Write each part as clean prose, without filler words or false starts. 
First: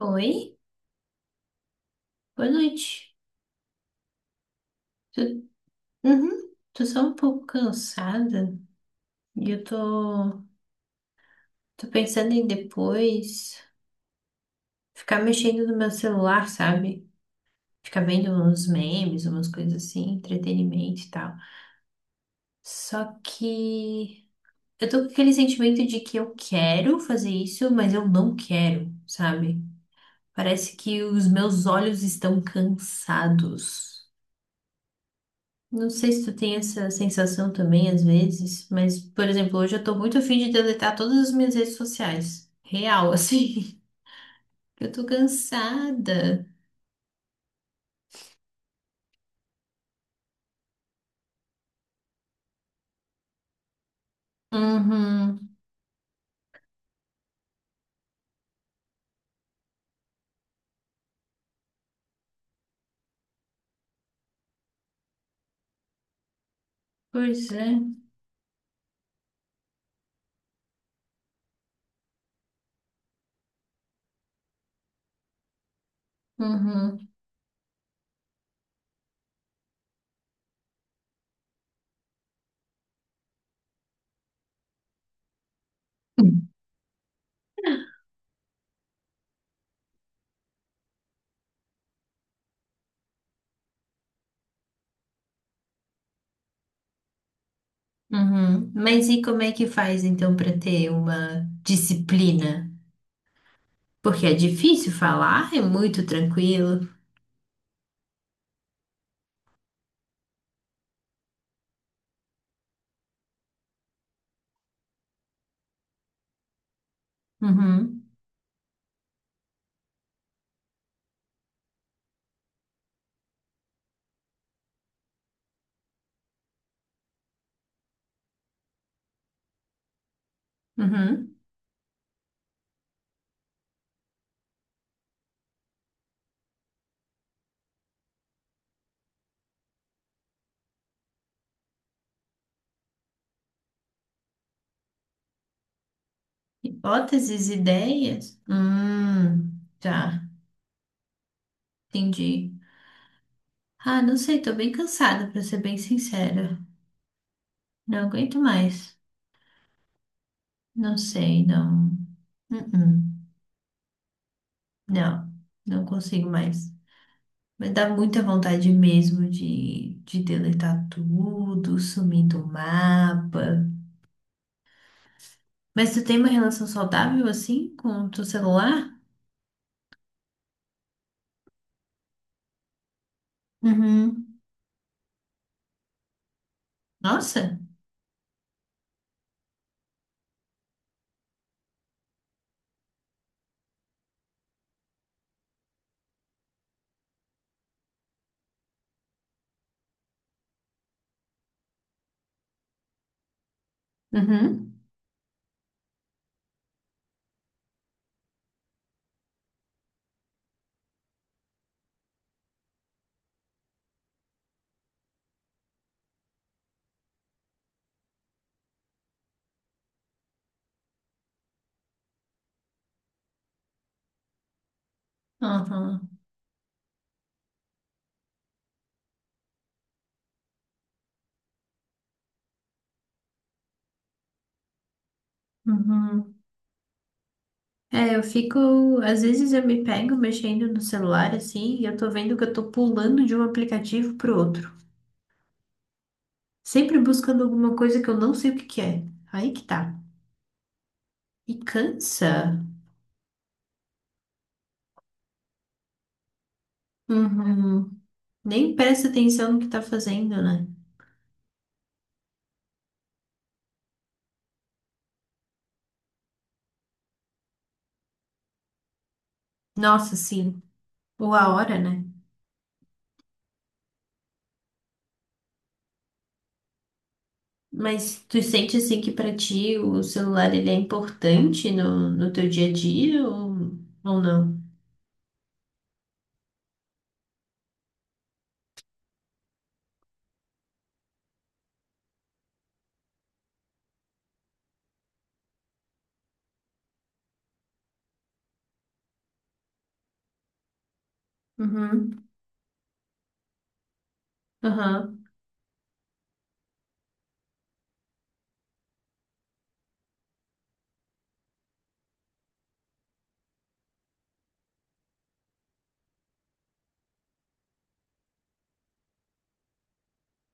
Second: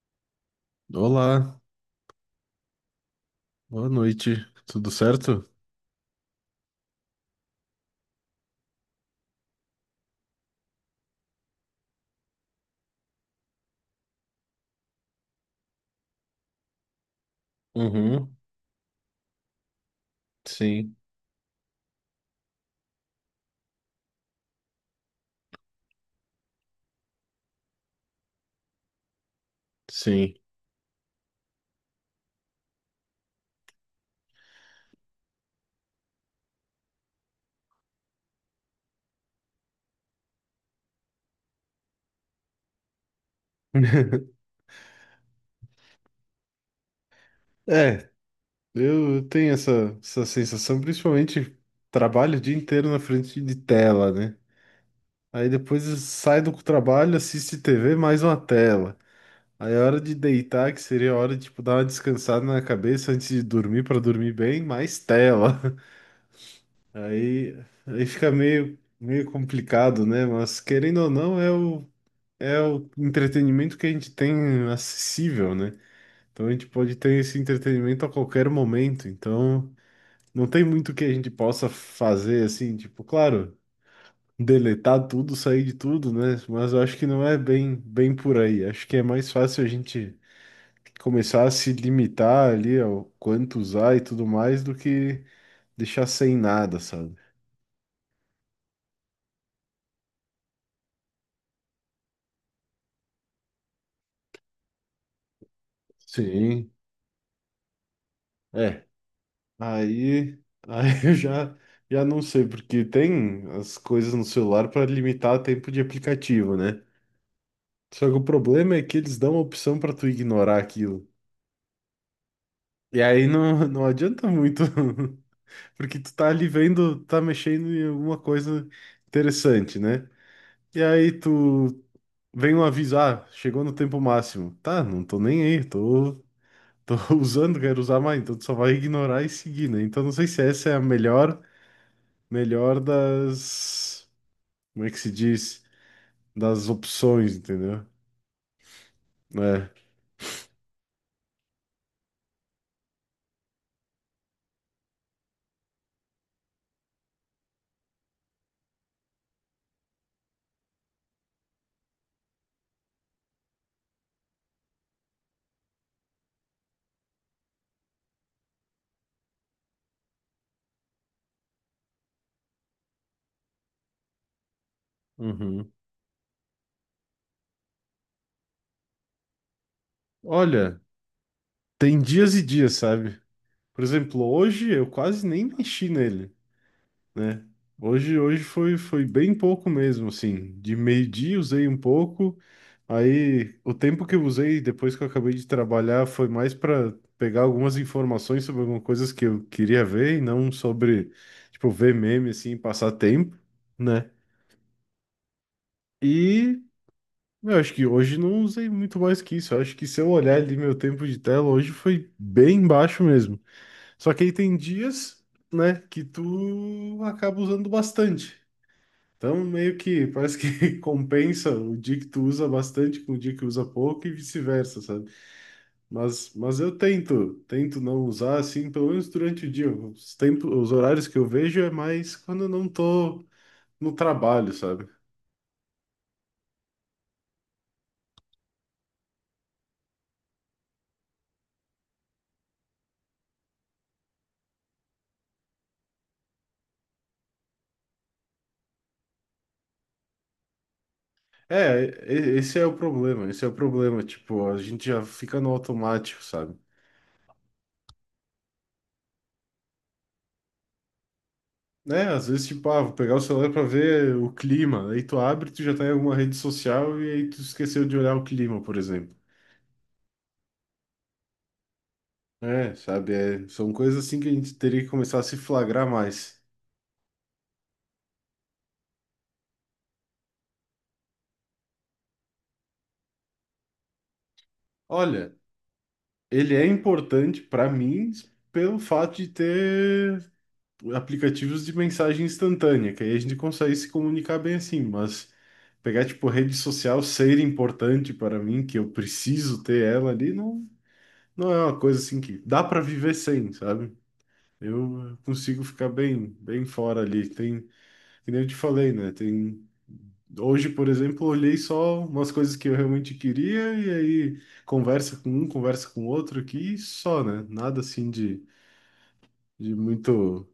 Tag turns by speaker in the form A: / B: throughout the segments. A: Oi,
B: Olá,
A: boa noite.
B: boa noite, tudo
A: Tu,
B: certo?
A: uhum, tô só um pouco cansada e eu tô pensando em depois ficar mexendo no meu celular, sabe? Ficar vendo
B: Uhum,
A: uns memes, umas coisas assim,
B: sim,
A: entretenimento e tal. Só que eu tô com aquele sentimento de que eu quero fazer isso, mas eu não quero, sabe?
B: sim.
A: Parece que os meus olhos estão cansados. Não sei se tu tem essa sensação também às vezes, mas, por exemplo, hoje eu tô muito afim de deletar todas as minhas redes sociais. Real, assim. Eu tô cansada.
B: É, eu tenho essa sensação, principalmente trabalho o dia inteiro na frente de tela, né? Aí
A: Uhum.
B: depois sai do trabalho, assiste TV, mais uma tela. Aí é hora de deitar, que seria a hora de tipo, dar uma descansada na cabeça antes de dormir, para dormir bem, mais tela.
A: Pois
B: Aí,
A: é.
B: aí fica meio complicado, né? Mas querendo ou não, é o entretenimento que a gente tem acessível, né? Então a gente pode
A: Uhum.
B: ter esse entretenimento a qualquer momento. Então não tem muito que a gente possa fazer assim, tipo, claro, deletar tudo, sair de tudo, né? Mas eu acho que não é bem, bem por aí. Acho que é mais fácil a gente começar a se limitar ali ao quanto usar e tudo mais do que deixar sem nada, sabe?
A: Uhum. Mas e como é que faz então para ter uma disciplina? Porque é difícil falar, é muito
B: Sim.
A: tranquilo.
B: É. Aí, aí eu já não sei, porque tem as coisas no celular para limitar o tempo de aplicativo, né?
A: Uhum.
B: Só que o problema é que eles dão a opção para tu ignorar aquilo. E aí não adianta muito, porque tu tá ali vendo, tá mexendo em alguma coisa interessante, né? E aí
A: Uhum.
B: tu vem um aviso, ah, chegou no tempo máximo. Tá, não tô nem aí, tô usando, quero usar mais, então tu só vai ignorar e seguir, né? Então não sei se essa é a melhor das, como é que se diz, das opções,
A: Hipóteses,
B: entendeu?
A: ideias?
B: É.
A: Tá, entendi. Ah, não sei, tô bem cansada, pra ser bem sincera. Não aguento mais. Não sei, não. Uh-uh. Não, não consigo mais. Mas dá muita vontade mesmo de deletar tudo, sumir do mapa.
B: Uhum.
A: Mas tu tem uma relação saudável assim com o teu celular?
B: Olha, tem dias e dias, sabe? Por exemplo,
A: Uhum,
B: hoje eu quase nem mexi nele, né?
A: nossa!
B: Hoje foi bem pouco mesmo, assim. De meio-dia usei um pouco, aí o tempo que eu usei depois que eu acabei de trabalhar foi mais para pegar algumas informações sobre algumas coisas que eu queria ver e não sobre, tipo, ver meme, assim, e passar tempo, né?
A: Uhum.
B: E meu, acho que hoje não usei muito mais que isso. Eu acho que se eu olhar ali meu tempo de tela, hoje foi bem baixo mesmo. Só que aí tem dias, né, que tu acaba usando bastante. Então, meio que parece que compensa o dia que tu usa bastante com o dia que usa pouco e vice-versa, sabe?
A: Aham,
B: Mas eu tento não usar assim, pelo menos durante o dia. Os tempos, os horários que eu vejo é mais quando eu não tô no trabalho, sabe?
A: uhum. É, eu fico. Às vezes eu me pego mexendo no celular assim e eu tô vendo que eu tô pulando de um aplicativo pro outro. Sempre buscando alguma coisa que eu não sei o que que é. Aí que tá. E
B: É,
A: cansa.
B: esse é o problema, tipo, a gente já fica no automático, sabe?
A: Uhum. Nem presta atenção no que tá fazendo, né?
B: Né, às vezes, tipo, ah, vou pegar o celular pra ver o clima, aí tu abre, tu já tá em alguma rede social e aí tu esqueceu de olhar o clima, por exemplo.
A: Nossa, sim. Ou a hora, né?
B: É, sabe, é, são coisas assim que a gente teria que começar a se flagrar mais.
A: Mas tu sente assim que pra ti o celular ele é importante no teu dia a dia ou não?
B: Olha, ele é importante pra mim pelo fato de ter aplicativos de mensagem instantânea, que aí a gente consegue se comunicar bem assim, mas pegar, tipo, rede social ser importante para mim, que eu preciso ter ela ali, não é uma coisa assim
A: Uhum.
B: que dá para viver sem, sabe? Eu
A: Aham.
B: consigo ficar bem, bem fora ali. Tem, que nem eu te falei, né? Tem Hoje, por exemplo, eu olhei só umas coisas que eu realmente queria e aí conversa com um, conversa com outro aqui e só, né? Nada assim de muito,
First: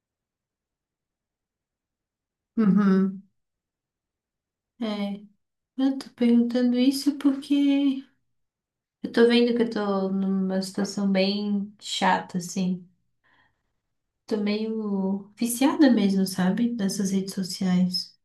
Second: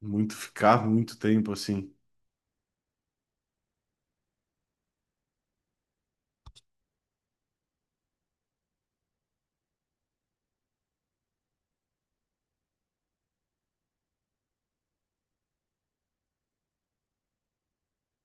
B: muito ficar muito tempo assim.
A: Uhum. É. Eu tô perguntando isso porque eu tô vendo que eu tô numa situação bem chata, assim. Tô meio viciada mesmo, sabe? Nessas redes sociais.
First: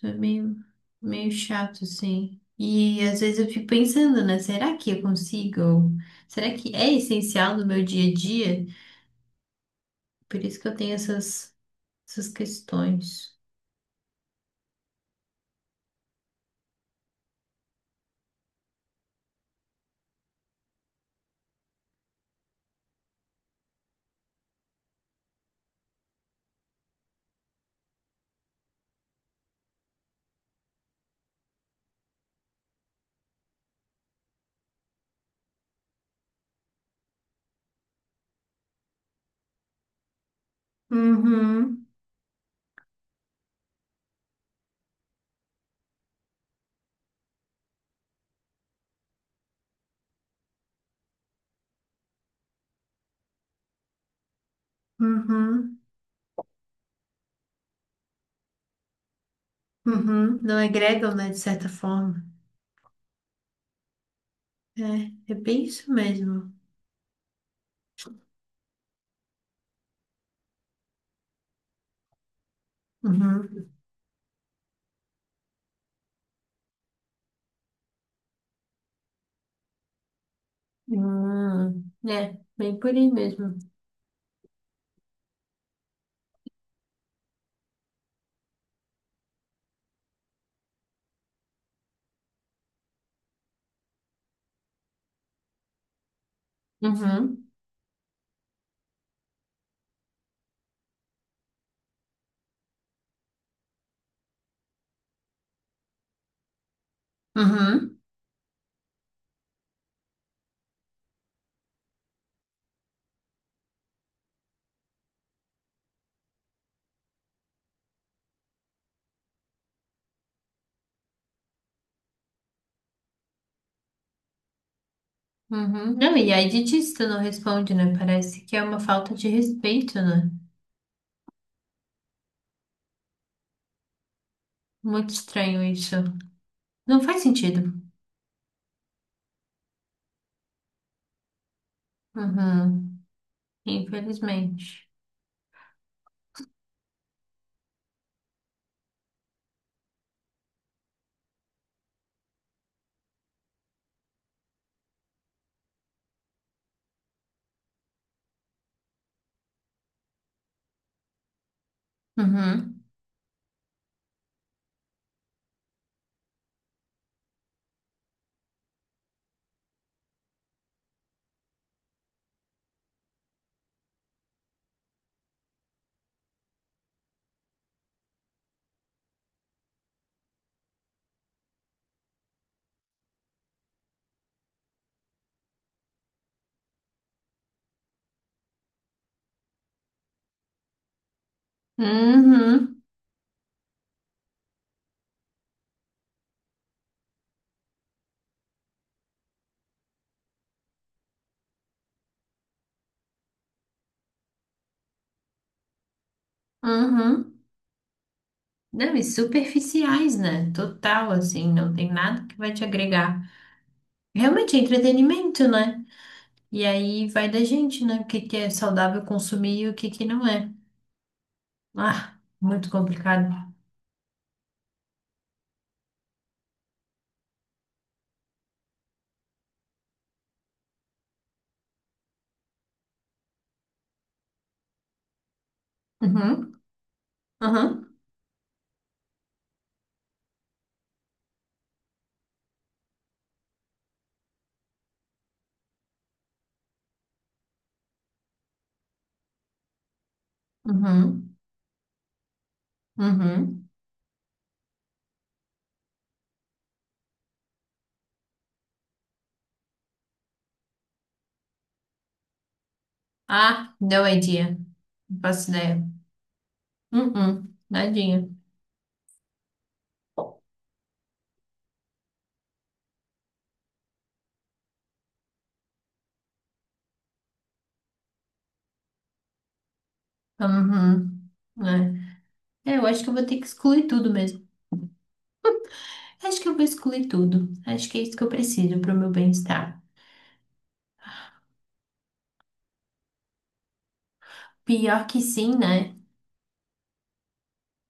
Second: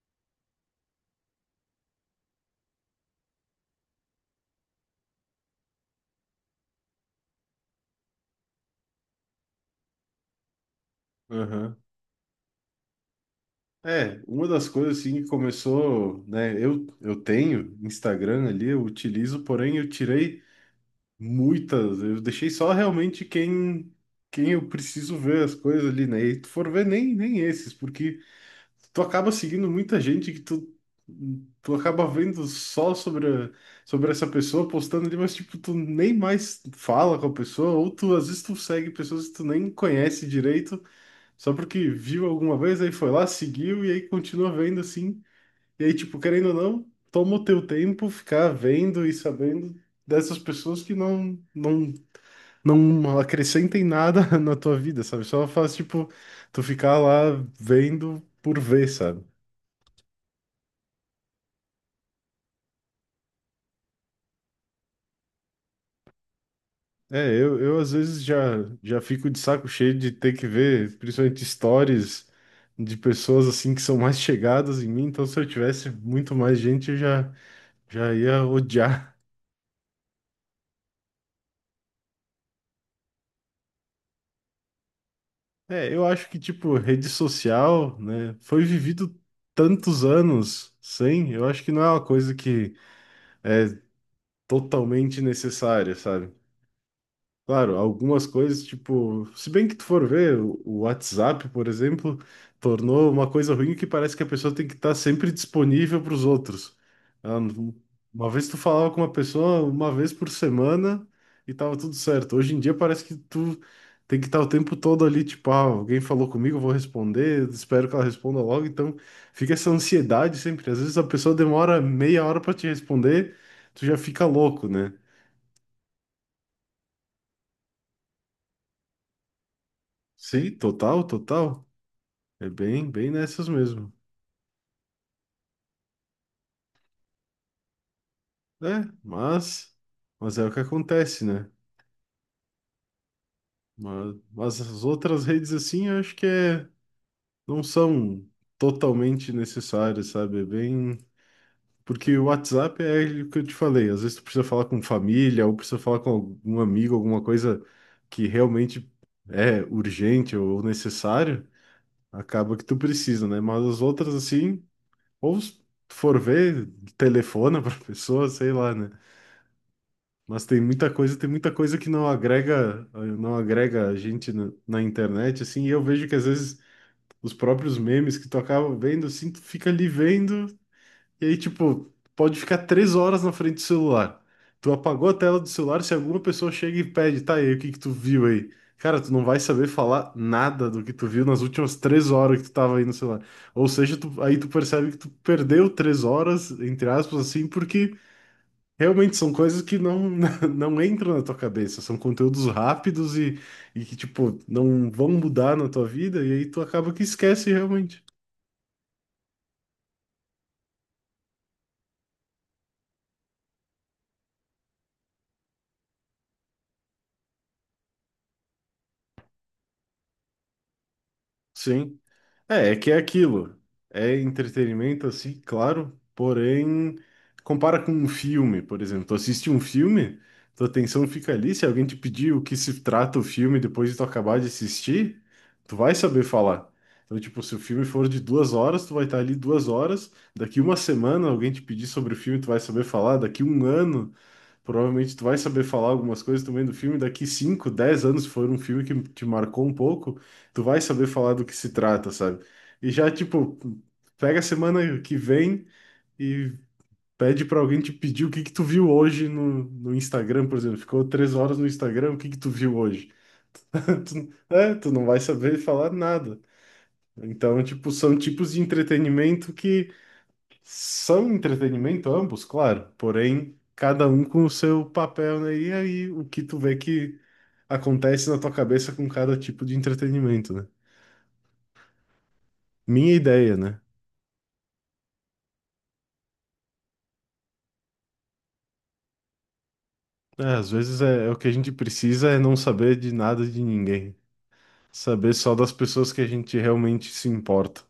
A: Tô meio, meio chato, assim. E às vezes eu fico pensando, né? Será que eu consigo? Será que é essencial no meu dia a dia? Por isso que eu tenho essas,
B: Aham.
A: essas questões.
B: É, uma das coisas assim que começou, né? Eu tenho Instagram ali, eu utilizo, porém eu tirei muitas, eu deixei só realmente quem eu preciso ver as coisas ali, né? E tu for ver nem esses, porque tu acaba seguindo muita gente que tu acaba vendo só sobre sobre essa pessoa postando ali, mas tipo, tu nem mais fala com a pessoa, ou tu às vezes tu segue pessoas que tu nem conhece direito. Só
A: Uhum,
B: porque viu alguma vez, aí foi lá, seguiu e aí continua vendo assim. E aí, tipo, querendo ou não, toma o teu tempo ficar vendo e sabendo dessas pessoas que não acrescentem nada na tua vida, sabe? Só faz
A: uhum,
B: tipo tu ficar lá vendo por ver, sabe?
A: uhum. Não agregam, né? De certa forma. É bem isso mesmo.
B: É, eu às vezes já fico de saco cheio de ter que ver, principalmente stories de pessoas
A: Uhum.
B: assim que são mais chegadas em mim, então se eu tivesse muito mais gente, eu já ia odiar.
A: Hum, é, bem por aí mesmo.
B: É, eu acho que, tipo, rede social, né, foi vivido tantos anos sem, eu acho que não é uma coisa que totalmente necessária, sabe?
A: Uhum,
B: Claro, algumas coisas, tipo, se bem que tu for ver, o WhatsApp, por exemplo, tornou uma coisa ruim que parece que a pessoa tem que estar sempre disponível para os outros. Ela não-
A: uhum.
B: Uma vez tu falava com uma pessoa uma vez por semana e tava tudo certo. Hoje em dia parece que tu tem que estar o tempo todo ali, tipo, ah, alguém falou comigo, eu vou responder, espero que ela responda logo. Então fica essa ansiedade sempre. Às vezes a pessoa demora meia hora para te responder, tu já fica louco, né?
A: Uhum. Não, e aí dietista não responde, né? Parece que é uma falta de respeito, né?
B: Sim, total, total. É bem, bem nessas mesmo.
A: Muito estranho isso. Não faz sentido.
B: É, mas é o que acontece, né?
A: Uhum.
B: Mas as
A: Infelizmente.
B: outras redes assim, eu acho que é, não são totalmente necessárias, sabe? É bem. Porque o WhatsApp é o que eu te falei, às vezes tu precisa falar com família, ou precisa falar com algum amigo, alguma coisa que realmente é urgente ou necessário, acaba que tu
A: Uhum.
B: precisa, né? Mas as outras assim, ou se tu for ver, telefona pra pessoa, sei lá, né? Mas tem muita coisa que não agrega, não agrega a gente na internet, assim, e eu vejo que às vezes os próprios memes que tu acaba vendo, assim, tu fica ali vendo, e aí, tipo, pode ficar três horas na frente do celular. Tu apagou a tela do celular, se alguma pessoa chega e pede, tá, aí, o que que tu viu aí? Cara, tu não vai saber falar nada do que tu viu nas últimas três horas que tu tava
A: Uhum.
B: aí no celular. Ou seja, aí tu percebe que tu perdeu três horas, entre aspas, assim, porque realmente são coisas que não, não entram na tua cabeça, são conteúdos rápidos e que, tipo, não vão mudar na tua vida, e aí tu acaba que
A: Uhum.
B: esquece realmente.
A: Não, e superficiais, né? Total, assim, não tem nada que vai te agregar. Realmente é entretenimento, né? E aí vai da gente, né? O que que é saudável consumir e o que que não é.
B: Sim.
A: Ah, muito
B: É que é
A: complicado.
B: aquilo. É entretenimento, assim, claro, porém, compara com um filme, por exemplo. Tu assiste um filme, tua atenção fica ali. Se alguém te pedir o que se trata o filme depois de tu acabar de assistir, tu vai saber
A: Uhum.
B: falar. Então, tipo, se o filme
A: Uhum.
B: for de duas horas, tu vai estar ali duas horas. Daqui uma semana, alguém te pedir sobre o filme, tu vai saber falar. Daqui um ano, provavelmente tu vai saber falar algumas coisas também do filme. Daqui cinco, 10 anos, se for um filme que te marcou um pouco, tu vai saber falar
A: Uhum.
B: do que se trata, sabe? E já, tipo,
A: Uhum.
B: pega a semana que vem e pede pra alguém te pedir o que que tu viu hoje no Instagram, por exemplo. Ficou três horas no Instagram, o que que tu viu hoje?
A: Ah, no
B: Tu,
A: idea.
B: é, tu não vai
A: Não faço
B: saber
A: ideia.
B: falar nada.
A: Uhum,
B: Então, tipo, são
A: nadinha.
B: tipos de entretenimento que são entretenimento ambos, claro, porém cada um com o seu papel, né? E aí o que tu vê que acontece na tua cabeça com cada tipo de entretenimento, né?
A: Uhum, né? É, eu acho que
B: Minha
A: eu vou ter que
B: ideia, né?
A: excluir tudo mesmo. Acho que eu vou excluir tudo. Acho que é isso que eu preciso pro meu bem-estar.
B: É, às vezes é o que a gente precisa é não saber de nada de ninguém,
A: Pior que
B: saber só
A: sim,
B: das
A: né?
B: pessoas que a gente realmente se importa,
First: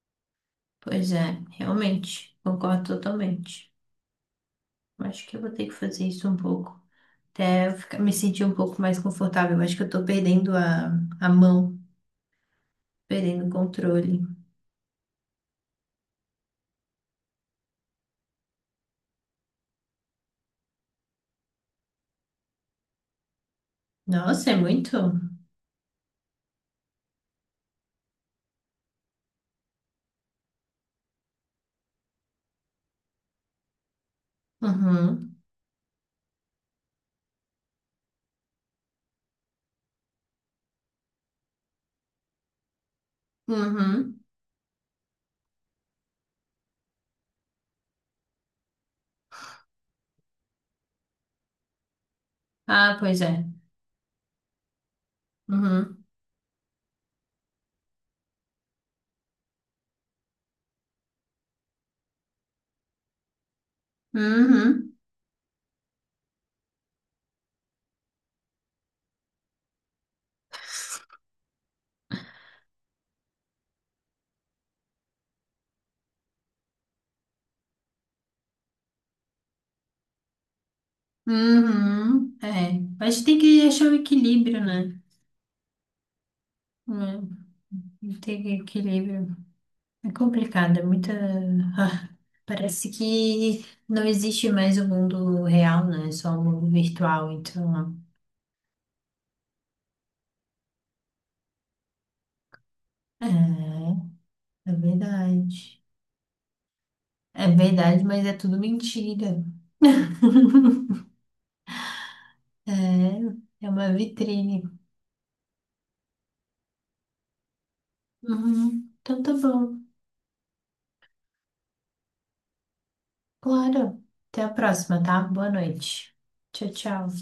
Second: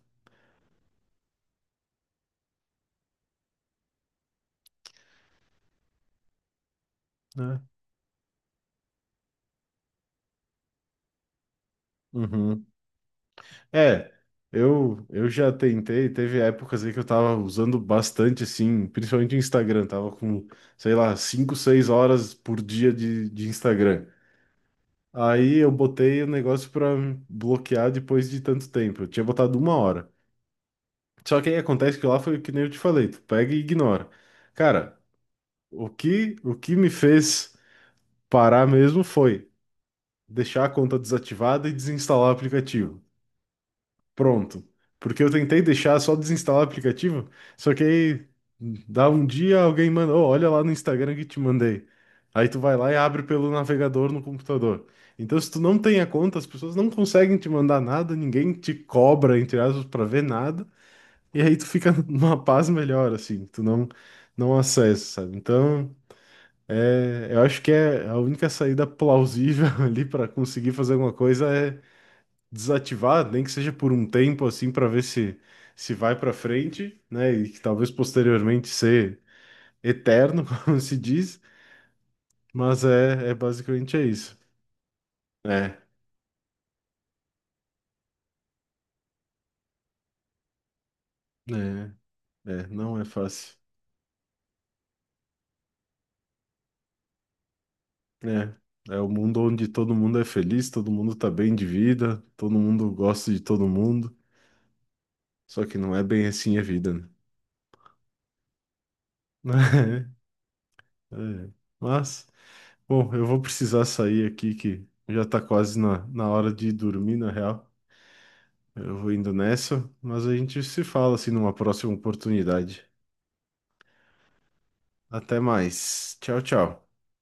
A: Pois é, realmente. Concordo totalmente. Acho que eu vou ter que fazer isso um pouco.
B: né?
A: Até eu ficar, me sentir um pouco mais confortável. Acho que eu tô perdendo a mão,
B: Uhum.
A: perdendo o
B: É,
A: controle.
B: eu já tentei, teve épocas aí que eu tava usando bastante, assim, principalmente o Instagram, tava com, sei lá, 5, 6 horas por dia de Instagram.
A: Nossa, é muito?
B: Aí eu botei o negócio pra bloquear depois de tanto tempo, eu tinha botado uma hora. Só que aí acontece que lá foi o que nem eu te falei, tu pega e ignora. Cara,
A: Uhum,
B: o que me fez parar mesmo foi deixar a conta desativada e desinstalar o aplicativo.
A: uhum.
B: Pronto. Porque eu tentei deixar só desinstalar o aplicativo, só que aí dá um dia alguém manda, "Ô, olha lá no Instagram que te mandei." Aí tu vai lá e
A: Ah, pois
B: abre
A: é.
B: pelo navegador no computador. Então, se tu não tem
A: Uhum,
B: a conta, as pessoas não conseguem te mandar nada, ninguém te cobra, entre aspas, pra ver nada, e aí tu fica numa paz melhor, assim, tu não
A: uhum.
B: acessa, sabe? Então, é, eu acho que é a única saída plausível ali pra conseguir fazer alguma coisa é desativar, nem que seja por um tempo assim, para ver se vai para frente, né? E que talvez posteriormente ser eterno, como se diz,
A: Uhum, é.
B: mas
A: Mas
B: é
A: tem que achar o
B: basicamente é isso.
A: equilíbrio, né?
B: É,
A: É, tem que equilíbrio. É complicado, é muita.
B: é,
A: Ah,
B: é,
A: parece
B: não é fácil.
A: que não existe mais o mundo real, né? É só o mundo virtual. Então,
B: É, é o mundo onde todo mundo é feliz, todo mundo tá bem de vida, todo mundo gosta de todo
A: é,
B: mundo,
A: é
B: só que
A: verdade.
B: não é bem assim a vida, né?
A: É verdade, mas é tudo mentira.
B: É, é. Mas, bom, eu vou
A: É, é
B: precisar
A: uma
B: sair aqui
A: vitrine.
B: que já tá quase na hora de dormir, na real.
A: Uhum.
B: Eu vou
A: Então
B: indo
A: tá bom.
B: nessa, mas a gente se fala assim numa próxima oportunidade.
A: Claro. Até a próxima, tá?
B: Até
A: Boa noite.
B: mais. Tchau,
A: Tchau,
B: tchau.
A: tchau.